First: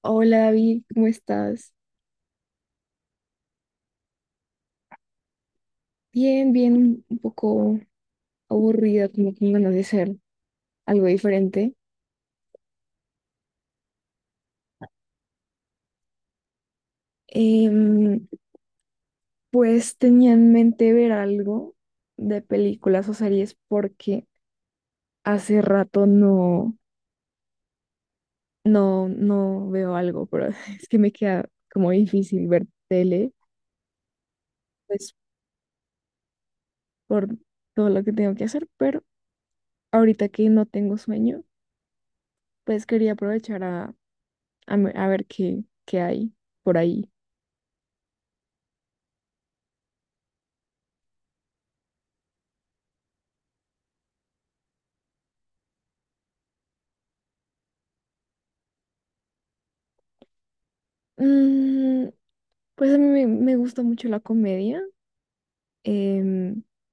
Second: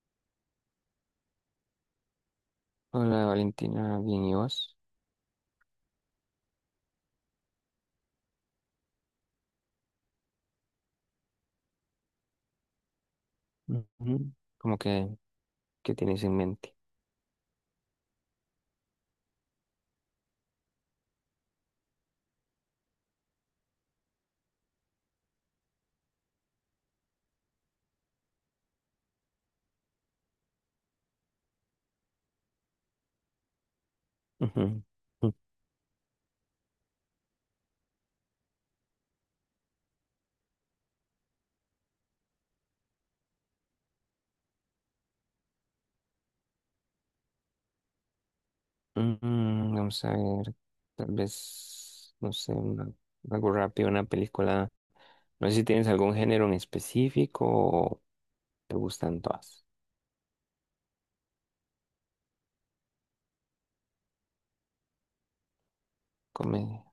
Hola David, ¿cómo estás? Hola Valentina, bien, ¿y vos? Bien, bien, un poco aburrida, como con ganas de hacer algo diferente. Ujú. ¿Cómo que qué tienes en mente? Em, pues tenía en mente ver algo de películas o series porque hace rato no veo algo, pero es que me queda como difícil ver tele, Ujú. pues por todo lo que tengo que hacer, pero ahorita que no tengo sueño, pues quería aprovechar a ver qué hay por ahí. Mm, vamos a ver, tal vez, no sé, algo rápido, una película. No sé si tienes algún género en específico o te gustan todas. Mm, Pues a mí me gusta mucho la comedia. em, Comedia.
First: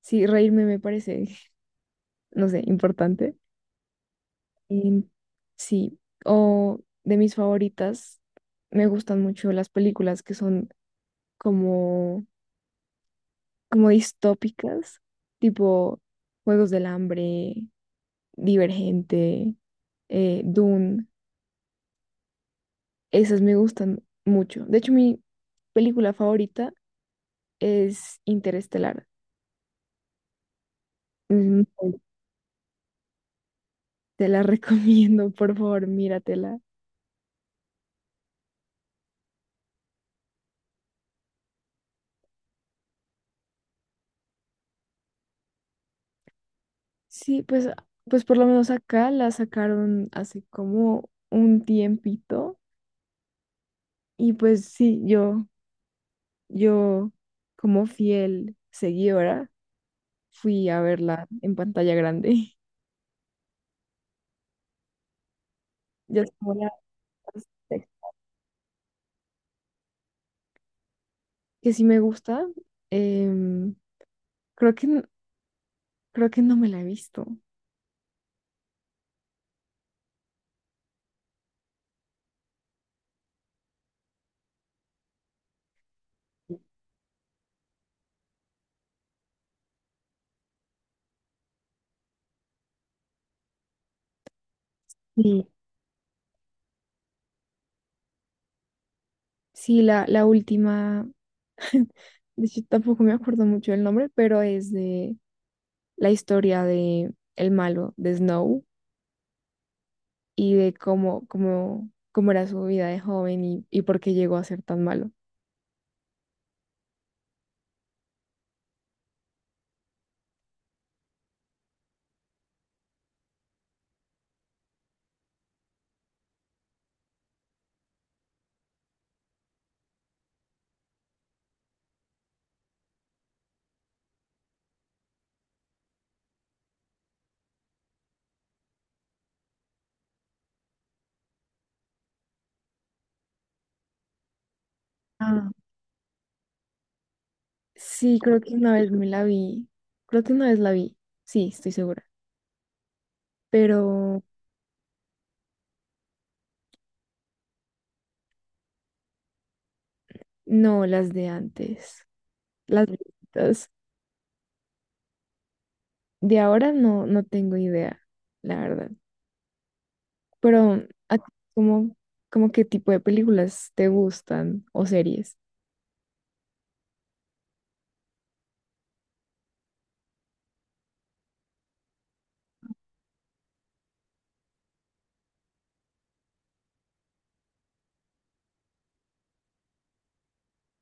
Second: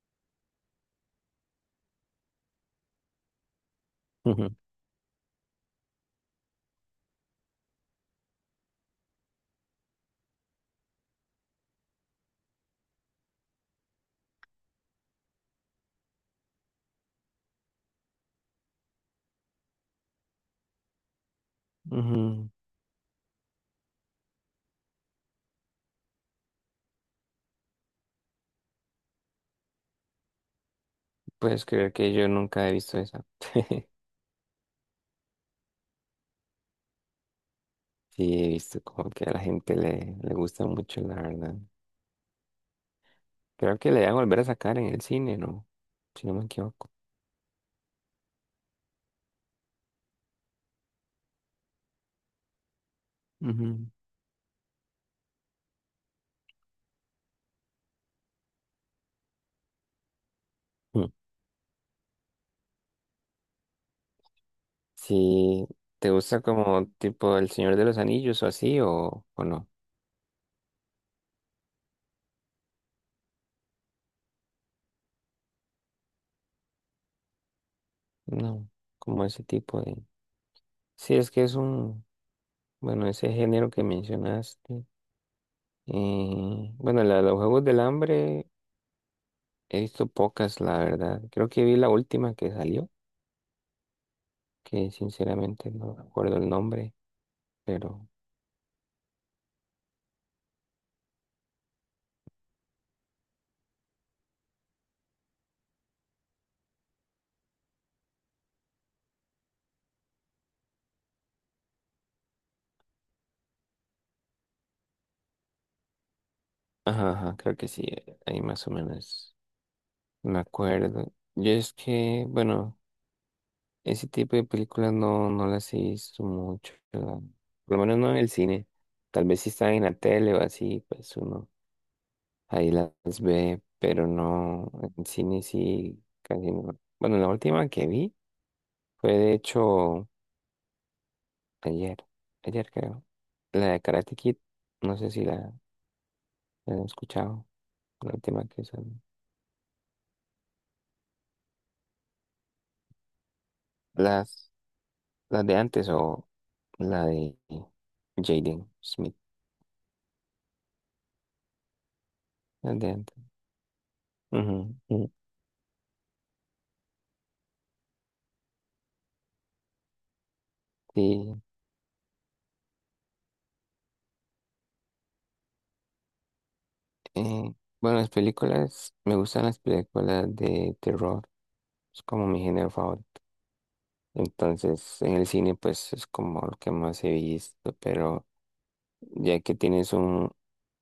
sí, reírme me parece, no sé, importante. Ujú, Em, sí, o de mis favoritas, me gustan mucho las películas que son como, como distópicas, tipo Juegos del Hambre, Divergente, Dune. ujú. Esas me gustan mucho. De hecho, mi película favorita es Interestelar. Mm, ¿Puedes creer que yo nunca he visto esa? Te la recomiendo, por favor, míratela. Sí, he visto como que a la gente le gusta mucho, la verdad. Creo que le van a volver a sacar en el cine, ¿no? Si no me equivoco. Sí, pues por lo menos acá la sacaron hace como un tiempito Ujú. y pues sí, yo como fiel seguidora fui a verla en pantalla grande. Si te Ya es gusta la como tipo El Señor de los sexta, Anillos o así, o no. que sí me gusta, em, creo que, n- creo que no me la he visto. No, como ese tipo de... Sí, es que es un... Bueno, ese género que mencionaste. Bueno, la de los Juegos del Hambre he visto pocas, la verdad. Creo que vi la última que salió, que Sí, sinceramente no recuerdo el nombre, pero... sí, la última, de hecho tampoco me acuerdo mucho el nombre, pero es de la historia de el malo de Snow. Y de cómo era su vida de joven y por qué llegó a ser tan malo. Ajá, ajá, creo que sí, ahí más o menos me acuerdo. Yo es que, bueno... Ese tipo de películas no las he visto mucho, por lo menos no en el cine. Tal vez si están en la tele o así, pues uno ahí las ve, pero no, en cine sí, casi no. Bueno, la última que vi fue de hecho ayer, ayer creo, la de Karate Kid, no sé si Ah, la han escuchado, la sí, creo última que que una vez son me la vi. Creo que una vez la vi. Sí, estoy segura. Pero las, las de antes o la de Jaden Smith, no, las de antes. las Las de antes. viejitas. Ujú, ujú. De ahora no, no tengo idea, la verdad. Pero, ¿a ti Sí. cómo, cómo qué tipo de películas te gustan o series? Eh, bueno, las películas, me gustan las películas de terror, es como mi género favorito. Entonces, en el cine, pues es como lo que más he visto, pero ya que tienes un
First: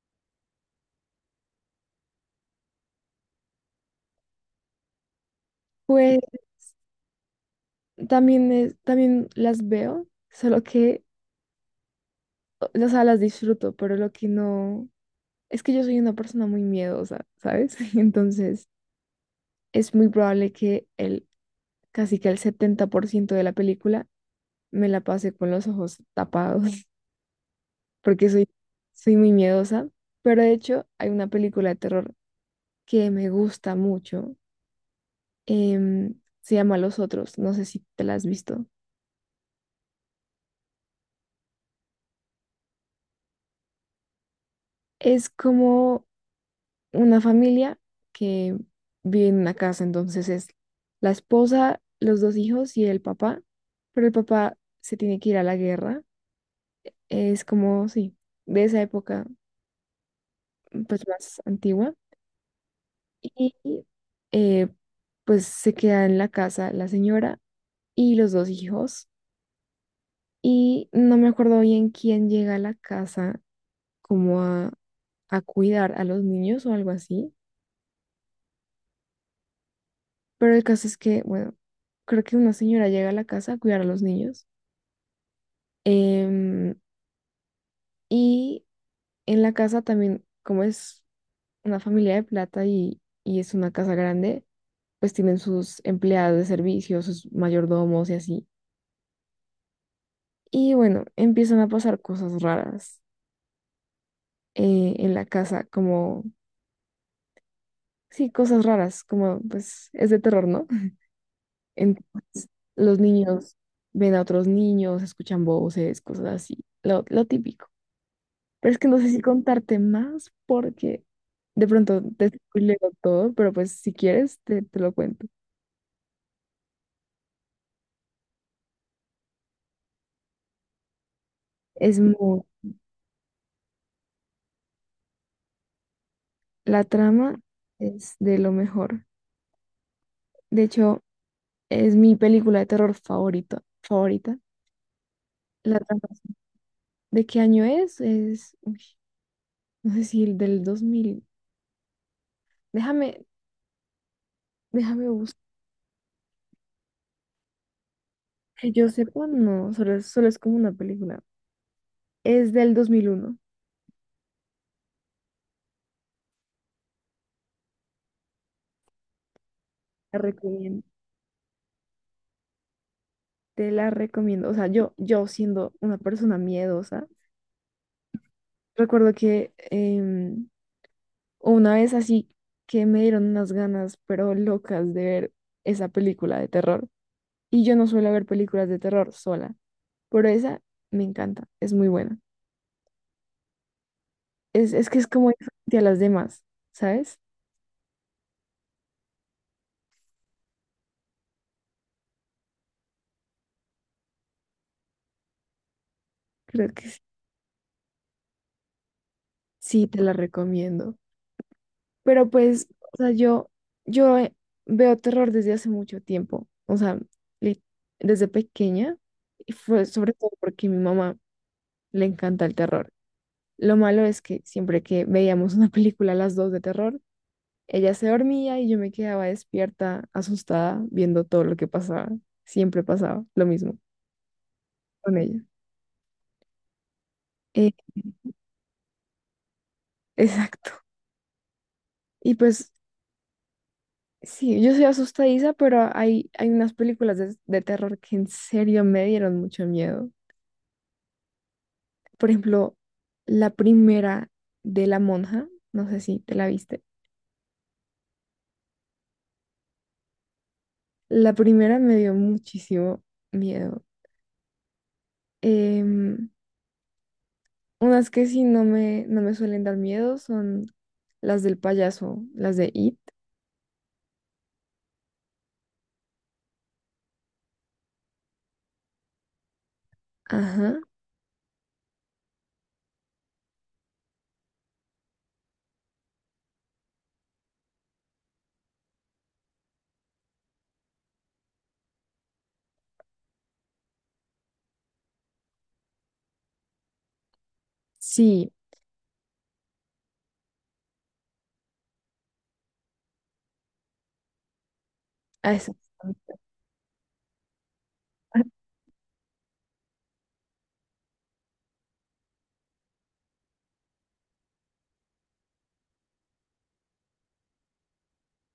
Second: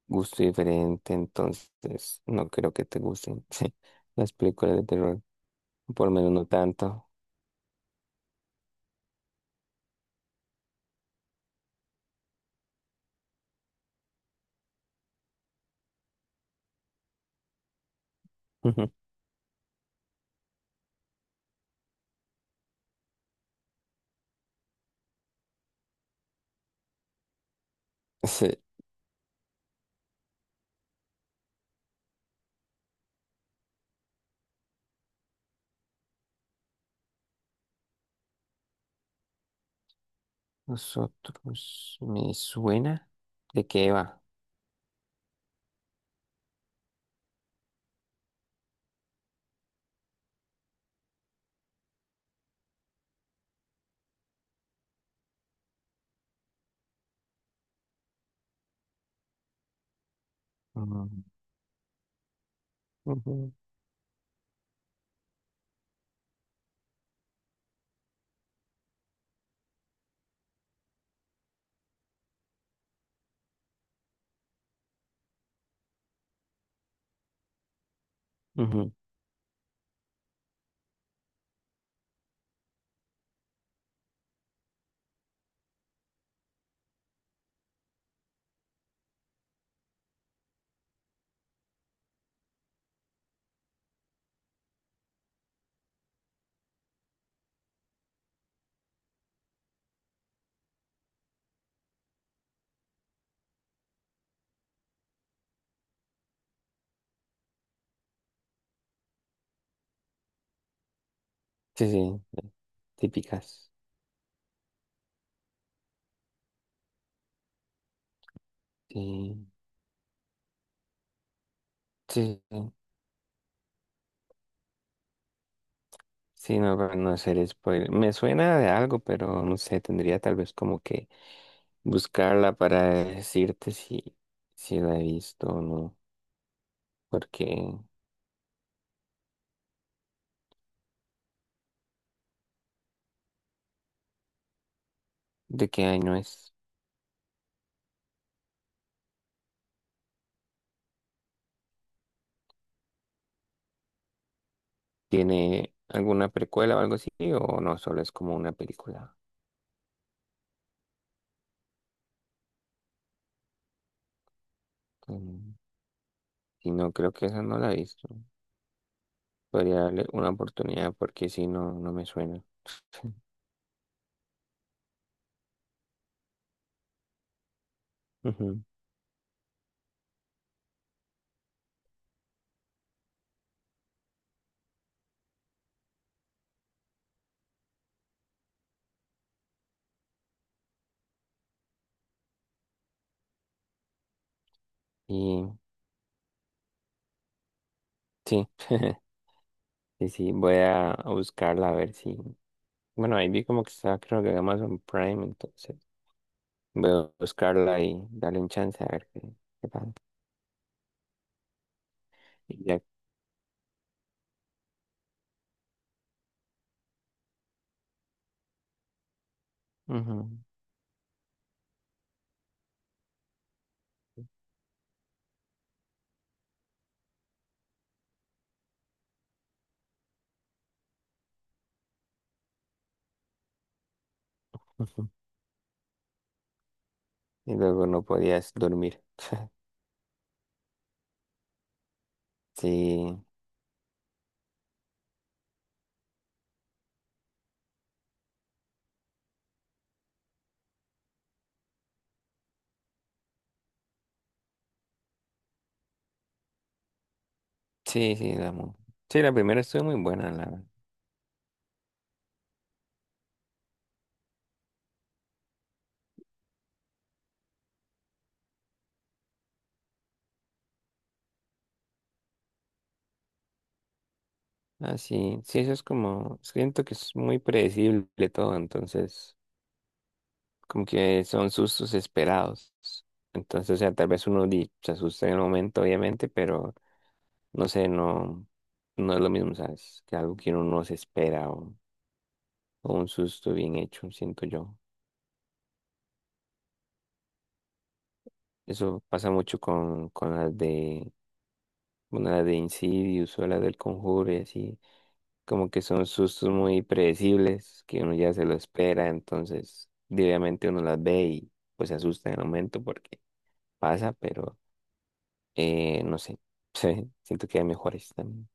gusto diferente, entonces no creo que te gusten sí, las películas de terror, por lo Pues menos no tanto. también, también las veo, solo que, o sea, las disfruto, pero lo que no, es que yo soy una persona muy miedosa, ¿sabes? Entonces, Ujú. es muy probable que casi que el 70% de la película me la pase con los ojos tapados, porque Sí. soy muy miedosa. Pero de hecho, hay una película de terror que me gusta mucho. em, Se llama Los Otros, no sé si te la has visto. Nosotros, me suena de qué va. Es como una familia que vive en una casa, entonces es la esposa, los dos hijos y el papá, pero el papá se tiene que ir a la guerra, es como, sí, de esa época pues Ujú, más antigua ujú, y eh, pues se queda en la casa la señora y los dos hijos y no me acuerdo bien quién llega a la casa como a cuidar a los niños o algo así. ujú. Pero el caso es que, bueno, creo que una señora llega a la casa a cuidar a los niños. em, y en la casa también, como es una familia de plata y es una casa grande, pues tienen sus empleados de servicio, sus mayordomos y así. Y bueno, empiezan a pasar cosas raras en la casa, como, sí, cosas raras, como pues es de terror, ¿no? Sí, sí, Entonces, los niños típicas. ven a otros niños, escuchan voces, cosas así, lo típico. Pero es que no sé si Sí, contarte más porque de pronto te sí, sí. spoileo todo, pero pues si quieres te lo cuento. Sí, no, para no hacer spoiler. Me suena de algo, pero no sé, tendría tal vez como que Es muy, buscarla para decirte si, si la he visto o no. la trama Porque, es de lo mejor. De hecho, es mi película de terror favorita, favorita. ¿de La qué trama año es- es? ¿De qué año es? Es, uy, no sé si el del 2000. Déjame, déjame buscar. ¿Tiene alguna precuela o algo así? ¿O no? Solo es como una Que yo película. sepa, no, solo, solo es como una película. Es del 2001. Mm, y no, creo que esa no la he visto. Podría darle La una recomiendo. oportunidad porque si no, no me suena. Te la recomiendo. O sea, yo siendo una persona miedosa. Ujú. Recuerdo que una vez así que me dieron unas ganas, pero locas, de ver esa película de terror. Y yo no suelo ver películas de terror sola, pero esa me encanta, es muy buena. Es que es como Y diferente a las demás, ¿sabes? sí, sí, sí, voy a buscarla a ver si. Bueno, ahí vi como que está, creo que en Amazon Prime, entonces. Creo que Voy sí, a buscarla y darle un chance a ver qué, qué sí, tal. te la recomiendo. Pero Y pues, ya. o sea, yo veo terror desde hace mucho tiempo, o sea, li- desde pequeña, y fue sobre todo Ujú, porque a mi mamá le encanta el terror. Lo malo es que siempre que veíamos una película a las dos de terror, ella se dormía y yo me quedaba despierta, asustada, viendo todo lo que pasaba. Siempre pasaba lo mismo ujú. con ella. ¿Y Eh, luego no podías dormir? exacto. Y pues Sí, sí, yo soy asustadiza, pero hay unas películas de terror que en serio me dieron mucho miedo. Por ejemplo, la primera de La Monja, no sé si te la viste. sí, sí, sí, la primera estuvo muy buena, la, La primera me dio muchísimo miedo. Em, Unas que sí no me suelen dar miedo son las del payaso, las de It. ah, sí, sí, eso es como, siento que es muy predecible todo, entonces, Ajá. como que son sustos esperados, entonces, o sea, tal vez uno se asusta en el momento, obviamente, pero, no sé, no, no es lo mismo, ¿sabes? Que algo que uno no se espera o un susto bien hecho, siento yo. Sí, Eso pasa mucho con las de, bueno, las de Insidious o las del Conjuro y así, a como esas. que son sustos muy predecibles, que uno ya se lo espera, entonces diariamente uno las ve y pues se asusta en el momento porque pasa, pero no sé, sí, siento que hay mejores también.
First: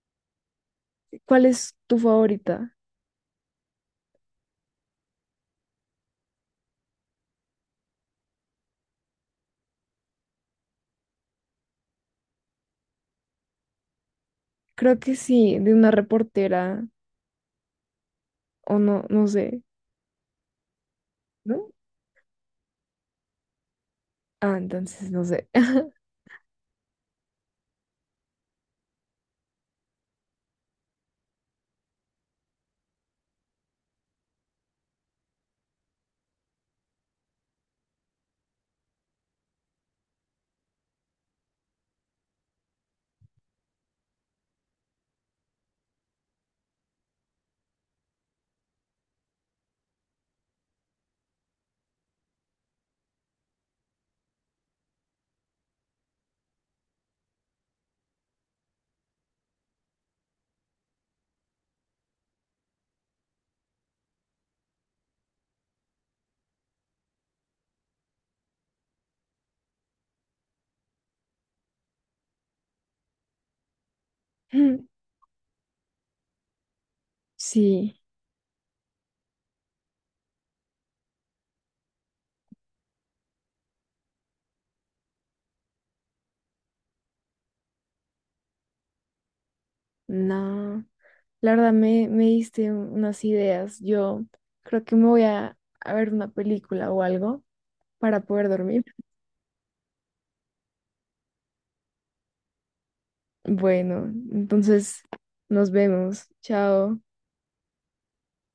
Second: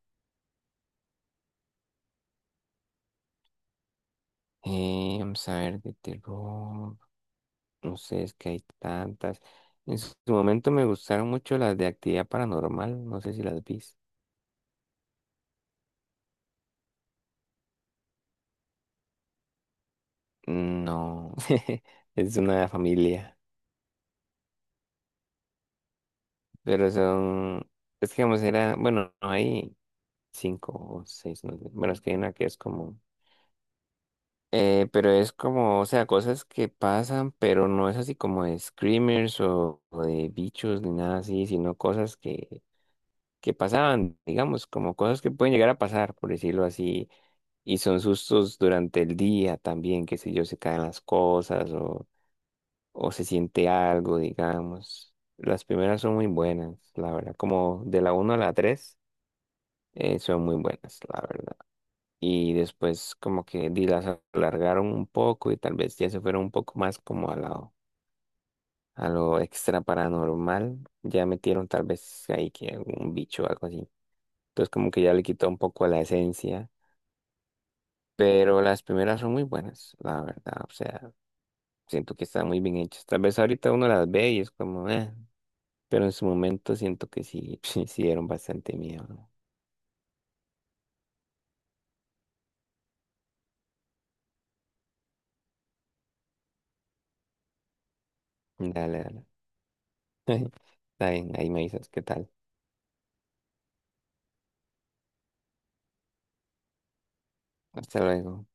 ¿Cuál es tu favorita? Vamos a ver, de terror, no sé, es que hay tantas. En su momento me gustaron mucho las de actividad paranormal, no sé si las viste. Creo que sí, de una reportera o no, no sé, No, ¿no? es una familia. Ah, entonces no sé. Pero son, es que vamos, era, bueno, no hay cinco o seis, no sé. Bueno, es que hay una que es como, pero es como, o sea, cosas que pasan, pero no es así como de screamers o de bichos ni nada así, sino cosas que pasaban, digamos, como cosas que pueden llegar a pasar, por decirlo así, y son sustos durante el día también, que sé yo, se caen las cosas o se siente algo, digamos. Las primeras son muy buenas, la verdad, como de la uno a la tres son muy buenas, la verdad. Y después como que las alargaron un poco y tal vez ya se fueron un poco más como a lo extra paranormal. Ya metieron tal vez ahí que algún bicho o algo así. Entonces como que ya le quitó un poco la esencia. Sí, Pero las primeras son muy buenas, la verdad. O sea, siento que están muy bien hechas. Tal vez ahorita uno las ve y es como, eh. Pero en su momento siento que sí, sí dieron bastante miedo, ¿no? no. La verdad me diste unas ideas. Yo creo que me voy a ver una película o algo para poder dormir. Dale, dale. Está bien, ahí me dices qué tal. Bueno, entonces nos vemos. Chao. Hasta luego.